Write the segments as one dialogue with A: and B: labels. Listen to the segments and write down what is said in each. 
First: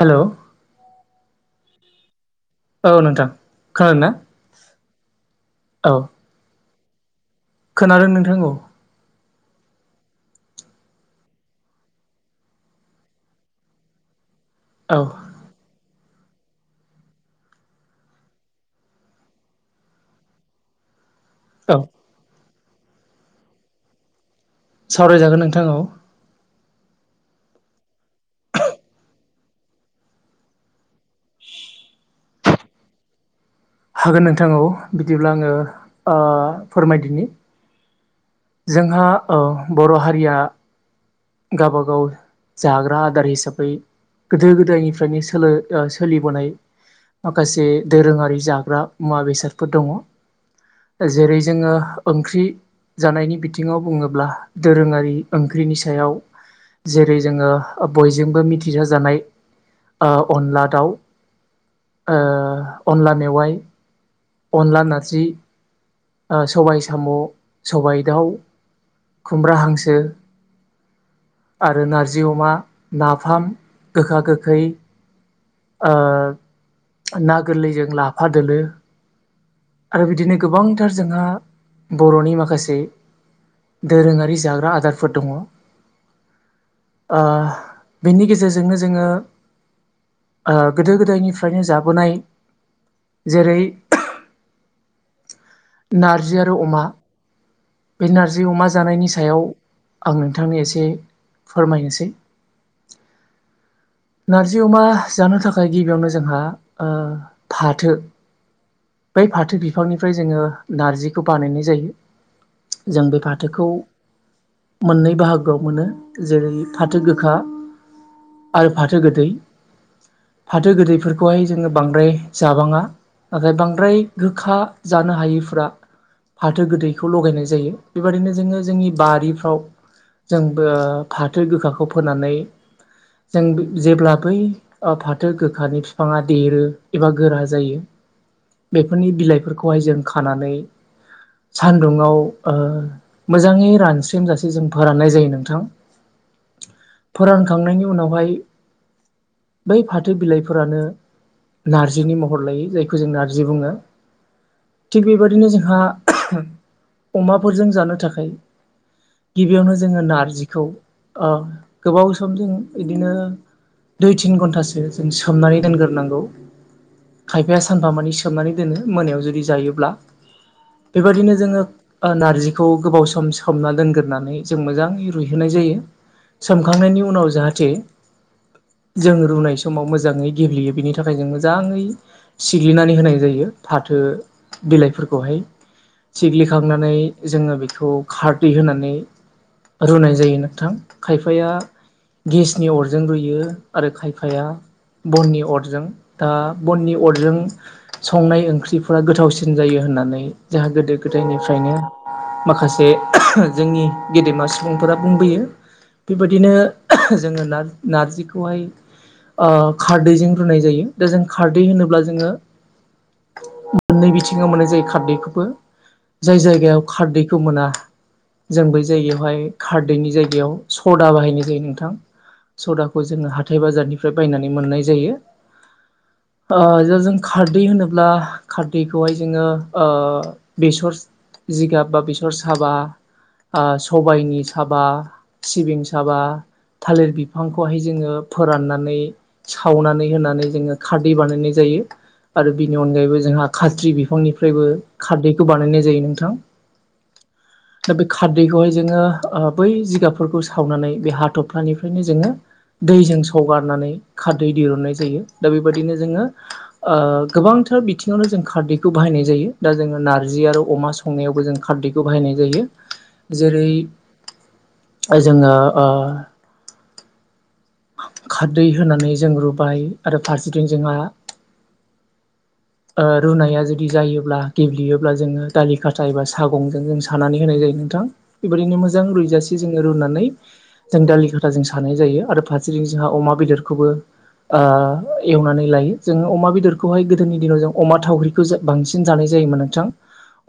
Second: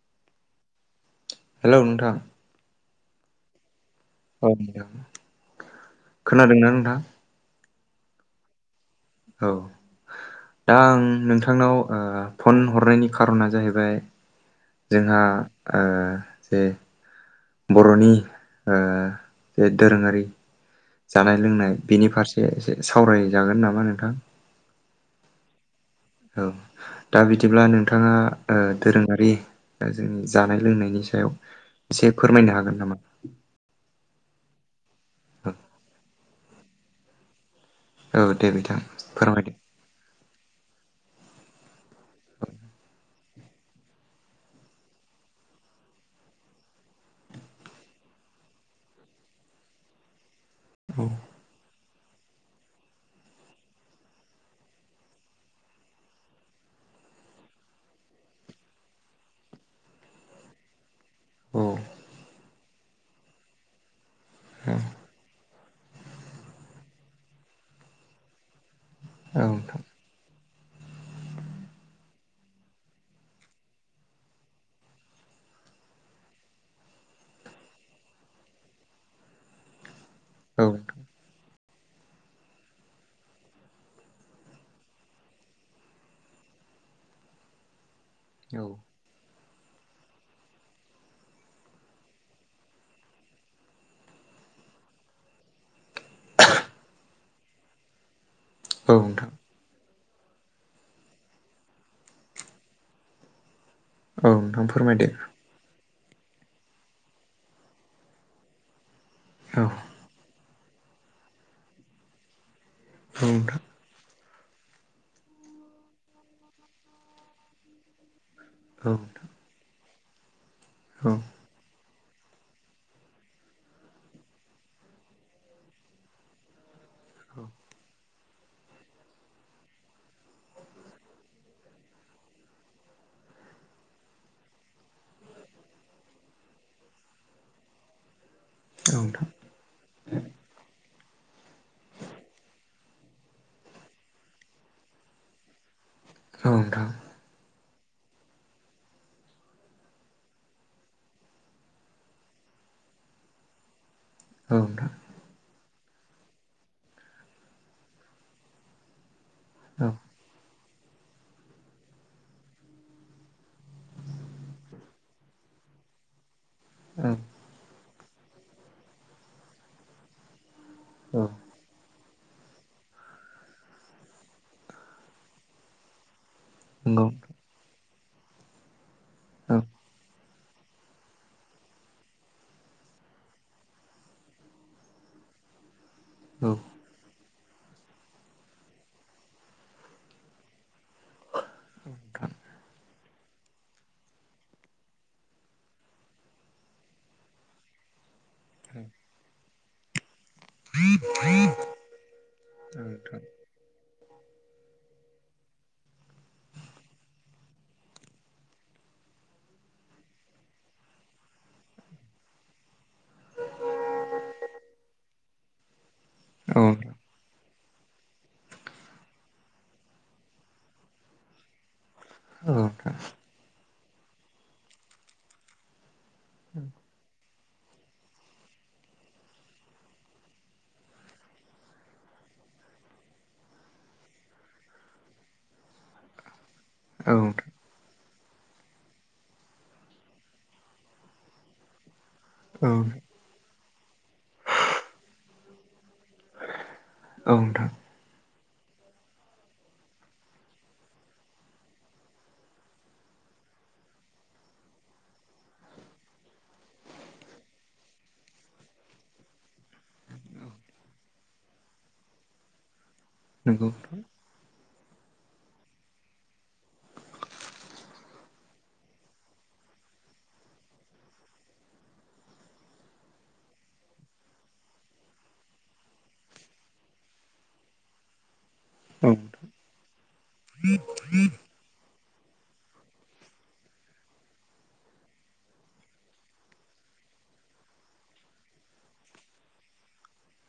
A: Hello
B: hello नोंथां
A: औ नोंथां खोनादों ना
B: औ नथां
A: औ
B: खोनादोंना नोंथां
A: खोनादों नोंथांखौ
B: औ दा आं नोंथांनाव फन हरनायनि खारोना जाहैबाय
A: औ
B: जोंहा ओ जे बर'नि जे दोरोंङारि जानाय लोंनाय
A: औ
B: बेनि फारसे एसे सावरायजागोन नामा नोंथां
A: सावरायजागोन नोंथां औ
B: औ दा बिदिब्ला नोंथांङा दोरोङारि दा जोंनि जानाय लोंनायनि सायाव एसे फोरमायनो हागोन नामा?
A: हागोन नोंथां औ बिदिब्ला आंङो फोरमायदिनि
B: औ दे बिथां
A: जोंहा
B: फोरमायदो
A: ओ बर' हारिया गावबागाव जाग्रा आदार हिसाबै गोदो गोदायनिफ्रायनो सोलो सोलिबोनाय माखासे दोरोंङारि जाग्रा मुवा बेसादफोर दंङो।
B: औ
A: जेरै जोंङो ओंख्रि जानायनि बिथिंङाव बुङोब्ला दोरोंङारि ओंख्रिनि सायाव जेरै जोंङो बयजोंबो मिथिजाजानाय अनला दाउ
B: औ
A: अनला मेवाय अनला नारजि सबाय साम' सबाय दाउ
B: औ
A: खुमब्रा
B: नोंथां
A: हांसो आरो नारजि अमा नाफाम गोखा गोखै ना गोरलैजों लाफा दोलो आरो बिदिनो
B: औ
A: गोबांथार जोंहा बर'नि माखासे दोरोङारि जाग्रा आदारफोर दङ बेनि
B: औ
A: गेजेरजोंनो जोङो गोदो गोदायनिफ्रायनो जाबोनाय जेरै नारजि आरो अमा बे नारजि अमा
B: औ
A: जानायनि
B: नोंथां
A: सायाव आं नोंथांनि एसे फोरमायनोसै
B: औ
A: नारजि
B: नोंथां
A: अमा
B: फोरमायदो
A: जानो थाखाय गिबियावनो जोंहा फाथो बै फाथो
B: औ
A: बिफांनिफ्राय जोङो नारजिखौ बानायनाय जायो जों बे
B: औ नोंथां
A: फाथोखौ मोननै बाहागोआव मोनो जेरै फाथो गोखा आरो
B: औ
A: फाथो गोदै फाथो
B: नोंथां
A: गोदैफोरखौहाय जोङो बांद्राय जाबाङा नाथाय बांद्राय गोखा जानो हायो फ्रा फाथो गोदैखौ
B: औ
A: लगायनाय जायो बेबायदिनो जोङो जोंनि बारिफ्राव जोंबो फाथो गोखाखौ फोनानै जों जेब्ला बै फाथो गोखानि बिफाङा देरो एबा गोरा जायो
B: औ
A: बेफोरनि
B: नोंथां
A: बिलाइफोरखौहाय जों खानानै
B: [inaudible]
A: सान्दुंङाव मोजाङै रानस्रेमजासे जों फोराननाय जायो नोंथां
B: औ नोंथां
A: खांनायनि उनावहाय बै फाथो बिलाइफोरानो नार्जिनि महर लायो जायखौ जों नार्जि बुङो
B: औ नोंथां
A: थिग बेबायदिनो जोंहा अमाफोरजों जानो थाखाय गिबियावनो जोङो नारजिखौ गोबाव सम जों बिदिनो दुइ तिन घन्टासो जों सोमनानै दोनग्रोनांगौ
B: औ औ
A: खायफाया सानफामानि सोमनानै दोनो मोनायाव जुदि जायोब्ला
B: औ
A: बेबायदिनो जोङो नार्जिखौ गोबाव सम सोमना दोनग्रोनानै जों मोजाङै रुइहोनाय जायो
B: नंगौ
A: सोमखांनायनि उनाव जाहाथे जों रुनाय
B: औ
A: समाव मोजाङै गेब्लेयो बिनि थाखाय जों मोजाङै सिग्लिनानै होनाय जायो फाथो बिलाइफोरखौहाय
B: नोंथां
A: सिग्लिखांनानै जोङो बेखौ खारदै होनानै रुनाय जायो नोंथां खायफाया गेसनि अरजों रुयो आरो खायफाया बननि अरजों दा बननि अरजों संनाय ओंख्रिफोरा गोथावसिन जायो होननानै जोंहा गोदो गोदायनिफ्रायनो
B: औ
A: माखासे
B: नोंथां
A: जोंनि गेदेमा सुबुंफोरा बुंबोयो बेबायदिनो जोङो न नारजिखौहाय खारदैजों रुनाय जायो दा जों खारदै होनोब्ला जोङो मोननै बिथिङाव मोननाय जायो खारदैखौबो जाय
B: औ
A: जायगायाव खारदैखौ मोना जों बै जायगायावहाय खारदैनि जायगायाव सदा बाहायनाय जायो नोंथां
B: नोंथां
A: सदाखौ जोङो हाथाय बाजारनिफ्राय बायनानै मोननाय जायो ओ जो जों खारदै होनोब्ला खारदै खौहाय जोङो ओ बेसर जिगाब बा बेसर साबा आ सबाइनि साबा सिबिं साबा थालिर
B: औ
A: बिफांखौहाय जोङो फोराननानै सावनानै होनानै जोङो खारदै बानायनाय जायो आरो
B: औ
A: बिनि अनगायैबो जोंहा खाथ्रि बिफांनिफ्रायबो खारदैखौ बानायनाय जायो नोंथां
B: नोंथां
A: दा बे खा खारदैखौहाय जोङो ओ बै जिगाबफोरखौ सावनानै बे हाथफ्लानिफ्रायनो जोङो दैजों सगारनानै खारदै दिरुननाय जायो दा बेबायदिनो जोङो ओ गोबां थार बिथिङावनो जों खारदैखौ बाहायनाय जायो दा जोङो नारजि आरो अमा संनायावबो जों खारदैखौ बाहायनाय जायो जेरै
B: नंगौ औ
A: जोङो ओ खारदै होनानै जों रुबाय आरो फारसेथिं जोंहा
B: [inaudible]
A: ओ रुनाया जुदि जायोब्ला गेब्लेयोब्ला जोङो दालि खाथा एबा सागंजों जों सानानै होनाय जायो नोंथां बेबायदिनो मोजां रुइजासे जोङो रुनानै जों दालि खाथा जों सानाय जायो आरो फार सेथिं जोंहा अमा बेदरखौबो ओ एवनानै लायो जोङो अमा बेदरखौहाय गोदोनि दिनाव जों अमा थावख्रिखौ बांसिन जानाय जायोमोन नोंथां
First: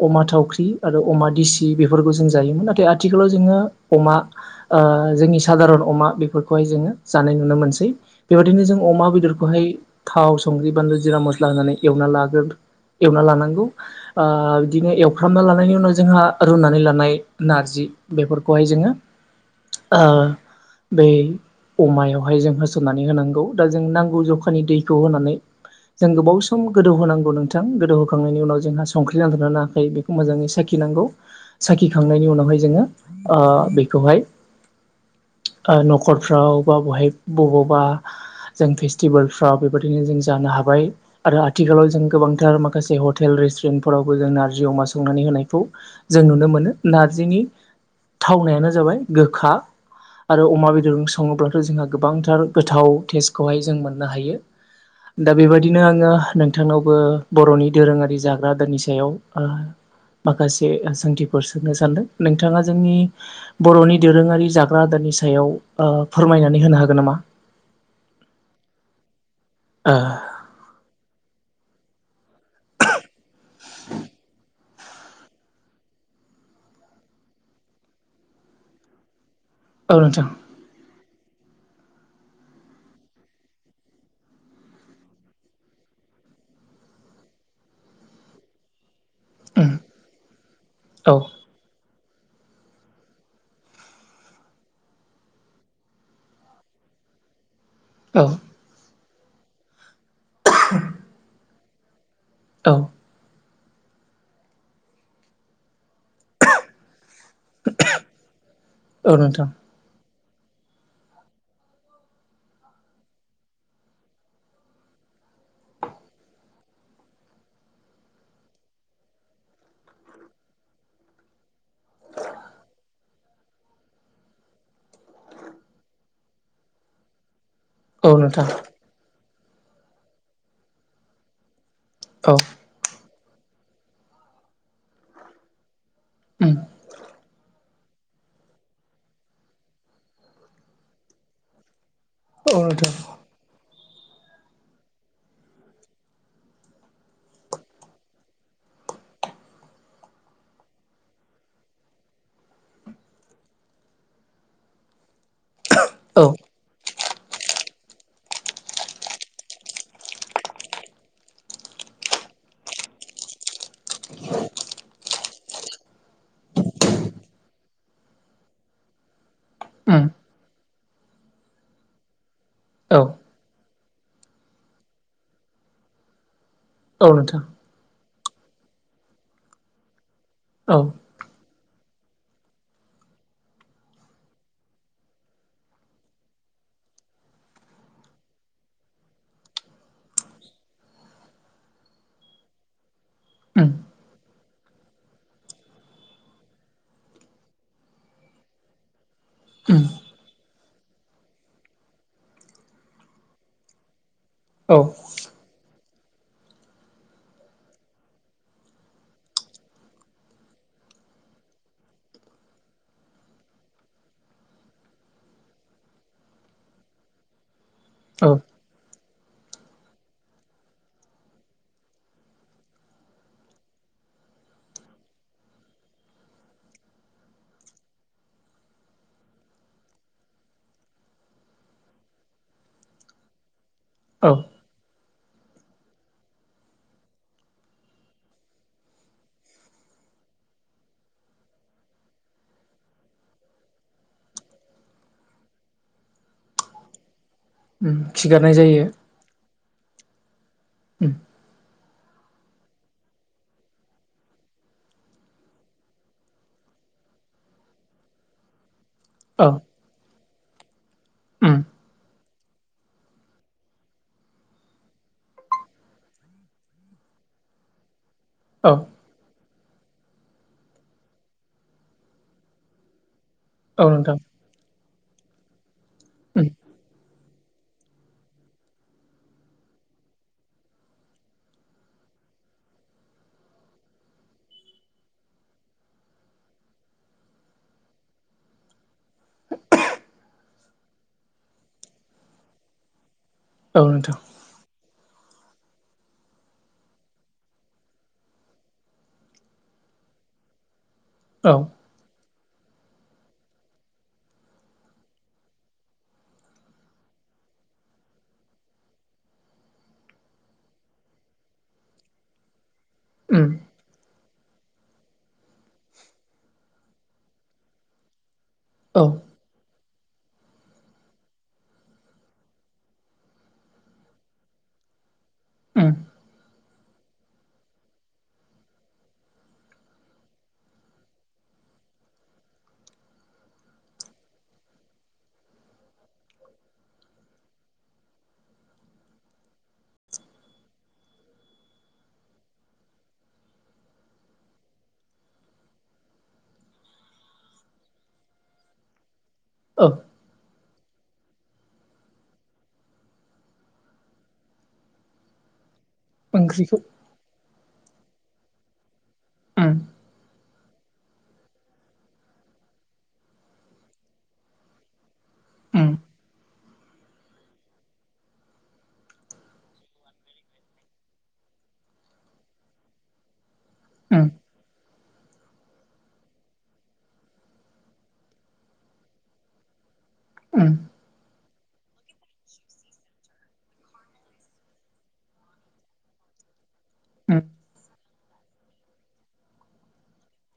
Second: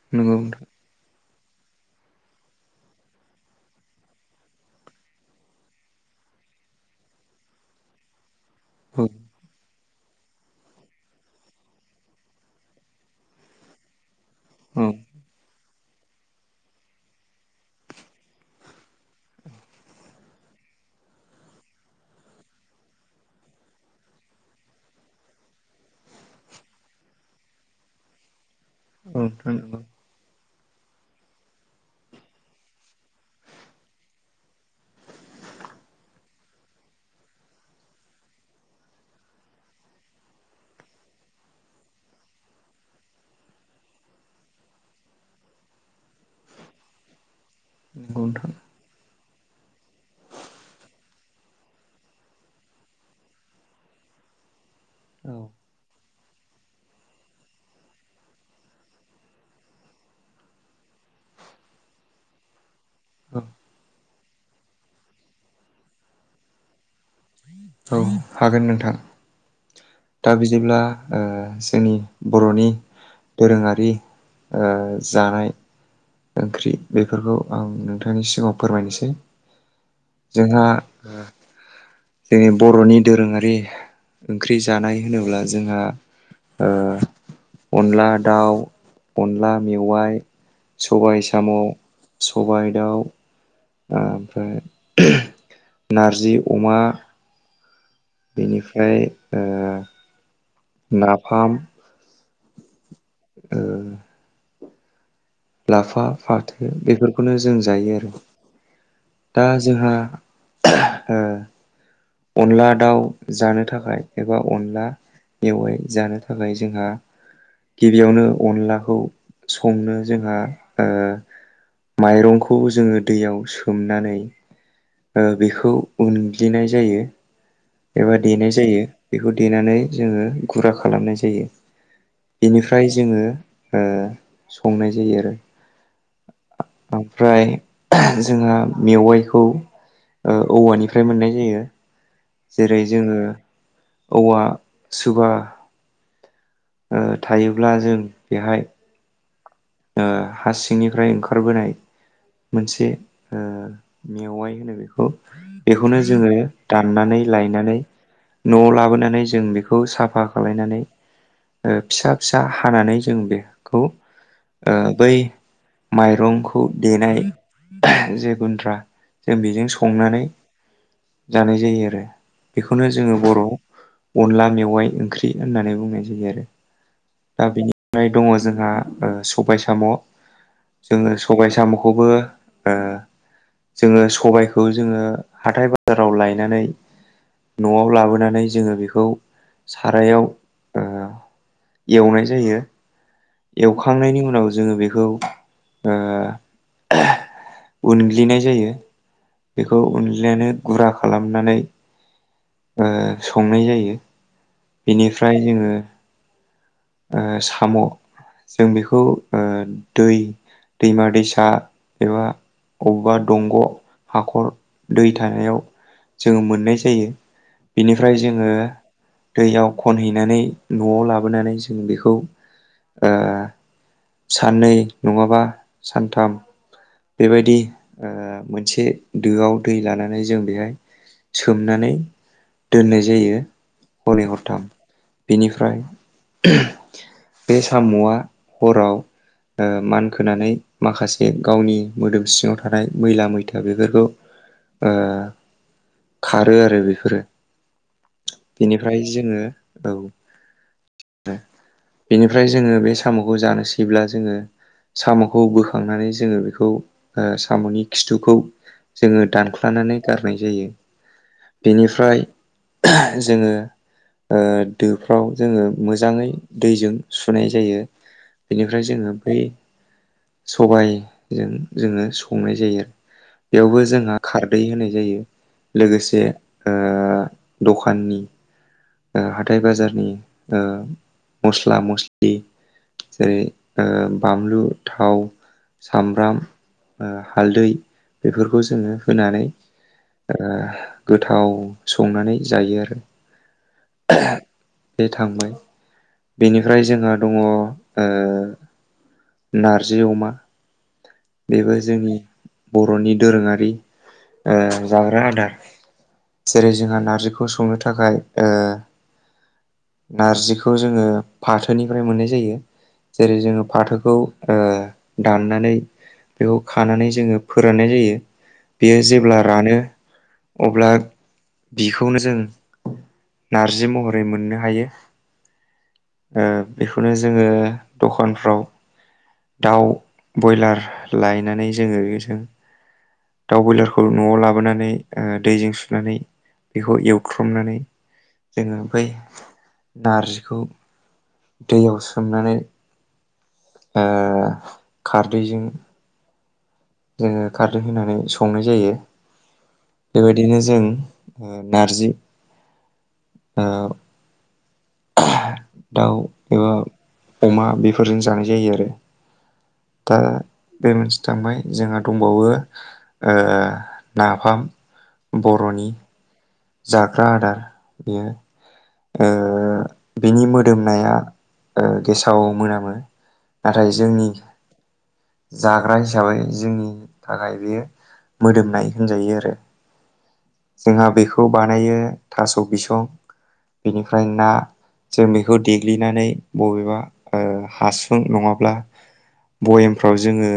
A: अमा
B: नंगौ नोंथां
A: थावख्रि आरो अमा दिसि बेफोरखौ जों जायोमोन नाथाय आथिखालाव जोङो अमा ओ जोंनि सादारन अमा बे फोरखौहाय जोङो जानाय नुनो मोनसै बेबायदिनो जों
B: औ
A: अमा बेदरखौहाय थाव संख्रि बानलु जिरा मस्ला होनानै एवना लाग्रो एवना लानांगौ ओ
B: औ
A: बिदिनो एवफ्रामना लानायनि उनाव जोंहा रुनानै लानाय नारजि बेफोरखौहाय जोङो आ बेै अमायावहाय जों होसननानै होनांगौ दा जों नांगौ जखानि दैखौ होनानै जों गोबाव सम गोदौ होनांगौ नोंथां गोदौ होखांनायनि उनाव जोंहा संख्रि नांदोंना
B: नोंथां नंगौ
A: नाङाखै बेखौ मोजाङै साखि खिनांगौ साखिखांनायनि उनावहाय जोङो ओ बेखौहाय ओ न'खरफ्राव बा बहाय बबावबा जों फेस्टिभेलफ्राव बेबायदिनो जों जानो हाबाय आरो आथिखालाव जों गोबांथार माखासे हटेल रेस्टुरेन्टफोरावबो जों नारजि अमा संनानै होनायखौ जों नुनो मोनो नारजिनि
B: नंगौ नोंथां
A: थावनायानो जाबाय गोखा आरो अमा बेदरजों सङोब्ला जोंहा गोबांथार गोथाव टेस्टखौहाय जों मोननो हायो दा
B: औ
A: बेबायदिनो आङो नोंथांनावबो बर'नि दोरोङारि जाग्रा आदारनि सायाव माखासे सोंथिफोर सोंनो सानदों नोंथाङा जोंनि
B: औ
A: बर'नि दोरोङारि जाग्रा आदारनि सायाव ओ फोरमायनानै होनो हागोन नामा
B: औ हागोन नोंथां
A: ओ
B: दा बिदिब्ला ओ जोंनि बर'नि दोरोङारि ओ जानाय ओंख्रि बेफोरखौ आं नोंथांनि सिगाङाव फोरमायनोसै
A: औ नोंथां
B: जोंहा जोंनि बर'नि दोरोङारि ओंख्रि जानाय होनोब्ला जोंहा ओ अन्ला दाउ अनला
A: उम
B: मेवाइ
A: औ
B: सबाइ साम' सबाइ दाउ ओमफ्राय नारजि अमा
A: औ
B: बेनिफ्राय ओ नाफाम
A: औ
B: ओ लाफा फाथो बेफोरखौनो जों जायो आरो
A: औ
B: दा
A: नोंथां
B: जोंहा अनला दाउ जानो थाखाय एबा अनला मेवाय जानो थाखाय जोंहा गिबियावनो अनलाखौ संनो जोंहा माइरंखौ जोङो दैयाव सोमनानै बेखौ उनग्लिनाय जायो
A: औ
B: एबा
A: नोंथां
B: देनाय जायो बेखौ देनानै जोङो गुरा खालामनाय जायो
A: औ
B: बेनिफ्राय जोङो संनाय जायो आरो
A: उम
B: ओमफ्राय जोंहा मेवाइखौ औवानिफ्राय मोननाय जायो
A: औ
B: जेरै
A: नोंथां
B: जोङो औवा सुबा थायोब्ला जों बेहाय हा सिंनिफ्राय ओंखारबोनाय मोनसे मेवाइ होनो बेखौ बेखौनो
A: औ
B: जोङो दा दाननानै लनानै न'आव लाबोनानै जों बेखौ साफा खालनानै फिसा फिसा हानानै जों बेखौ बै माइरंखौ देनाय जे गुन्द्रा जों बेजों
A: उम
B: संनानै जानाय जायो आरो बेखौनो
A: औ
B: जोङो बर' अनला मेवाइ ओंख्रि होननानै बुंनाय जायो आरो
A: ओ नोंथां
B: दङं जोंहा सबाय साम'
A: औ
B: जोङो सबाय साब'खौ खौबो जोङो सबायखौ जोङो हाथाय बाजाराव लायनानै न'आव लाबोनानै जोङो बेखौ सारायाव एवनाय जायो
A: उम
B: एवखांनायनि उनाव उनाव जोङो बेखौ उनग्लिनाय जायो बेखौ
A: उम
B: उनलिगनो गुरा खालामनानै संनाय जायो
A: औ
B: बेनिफ्राय जोङो साम' जों बेखौ दै दैमा दैसा एबा बबेबा दंग' हाखर दै थानायाव जोङो मोननाय जायो बिनिफ्राय
A: औ
B: जोङो दैयाव खनहैनानै न'आव लाबोनानै जों बेखौ साननै नङाबा सानथाम बेबायदि मोनसे दोआव दै लानानै जों बेहाय सोमनानै दोननाय जायो हरनै
A: औ
B: हरथाम बेनिफ्राय बे साम'आ हराव मानखोनानै माखासे गावनि मोदोम सिङाव थानाय मैला मैथा बेफोरखौ खारो आरो बेफोरो
A: उम खिगारनाय जायो
B: बेनिफ्राय जोङो औ
A: उम
B: बेनिफ्राय जोङो बे साम'खौ जानोसैब्ला जोङो साम'खौ बोखांनानै जोङो बेखौ साम'नि खिथुखौ जोङो
A: औ
B: दानख्लानानै गारनाय जायो
A: उम
B: बेनिफ्राय जोङो दोफ्राव जोङो मोजाङै दैजों सुनाय जायो
A: औ
B: बेनिफ्राय जोङो बै सबायजों जोङो संनाय जायो आरो बेयावबो
A: औ
B: जोंहा
A: नोंथां
B: खारदै होनाय जायो लोगोसे
A: उम
B: आ दखाननि हाथाइ बाजारनि अ मस्ला मस्लि जेरै ओ बानलु, थाव सामब्राम हालदै बेफोरखौ जोङो होनानै गोथाव संनानै जायो आरो।
A: औ नोंथां।
B: बे थांबाय बेनिफ्राय जोंहा दङ ओ। नारजि अमा
A: औ
B: बेबो जोंनि बर'नि दोरोङारि ओ जाग्रा आदार जेरै जोंहा नारजिखौ संनो थाखाय ओ नारजिखौ जोङो फाथोनिफ्राय मोननाय जायो जेरै
A: उम
B: जोङो फाथोखौ ओ दाननानै बेखौ खानानै जोङो फोराननाय जायो। बेयो
A: औ
B: जेब्ला रानो। अब्ला बिखौनो जों नारजि महरै मोननो हायो
A: उम
B: बेखौनो जोङो दखानफ्राव दाउ बयलार लायनानै जोङो बेबादिनो दाउ बयलारखौ न'आव लाबोनानै ओ दैजों सुनानै। बेखौ एवख्रमनानै जोङो बै नारजिखौ दैयाव सोमनानै ओ खारदैजों जोङो खारदै होनानै संनाय जायो
A: औ
B: बेबायदिनो जों नारजि ओ दाउ एबा
A: ओंख्रिखौ
B: अमा बेफोरजों जानाय जायो आरो।
A: उम
B: दा बे मोनसे थांबाय जोंहा दंबावो ओ नाफाम बर'नि
A: उम
B: जाग्रा आदार बेयो ओ बिनि मोदोमनाया गेसाव ओ मोनामो नाथाय जोंनि
A: उम
B: जाग्रा हिसाबै जोंनि थाखाय बेयो मोदोमनाय होनजायो आरो।
A: उम
B: जोंहा बेखौ बानायो थास' बिसं बेनिफ्राय ना जों बेखौ देग्लिनानै बबेबा
A: उम
B: हासुं नङाब्ला भयेमफ्राव जोङो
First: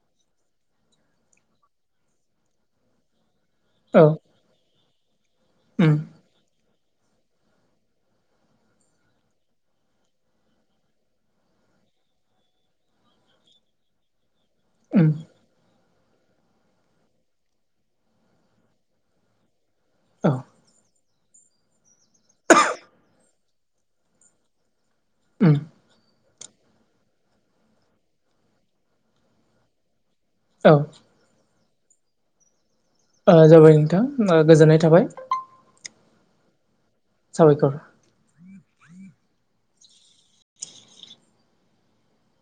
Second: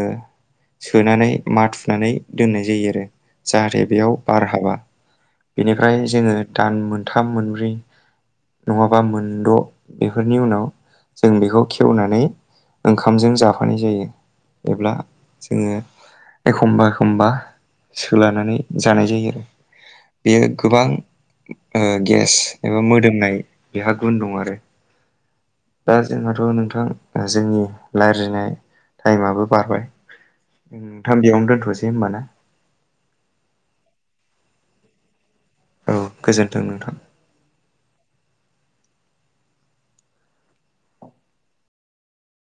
B: सोनानै माथुनानै दोननाय जायो आरो जाहाथे
A: औ
B: बेयाव बार हाबा बेनिफ्राय
A: उम
B: जोङो दान मोनथाम मोनब्रै नङाबा मोनद' बेफोरनि उनाव जों बेखौ खेवनानै ओंखामजों जाफानाय जायो एब्ला
A: उम
B: जोङो। एखमबा एखमबा सोलानानै जानाय जायो आरो।
A: औ
B: बेयो गोबां गेस एबा मोदोम। होननाय बेहा गुन दं आरो
A: उम
B: दा जोंहाथ' नोंथां जोंनि रायलायनाय टाइमाबो बारबाय
A: औ ओ
B: नोंथां बेयावनो दोनथ'नोसै होमबाना?
A: जाबाय नोंथां गोजोननाय थाबाय
B: औ गोजोन्थों नोंथां।
A: साबायखर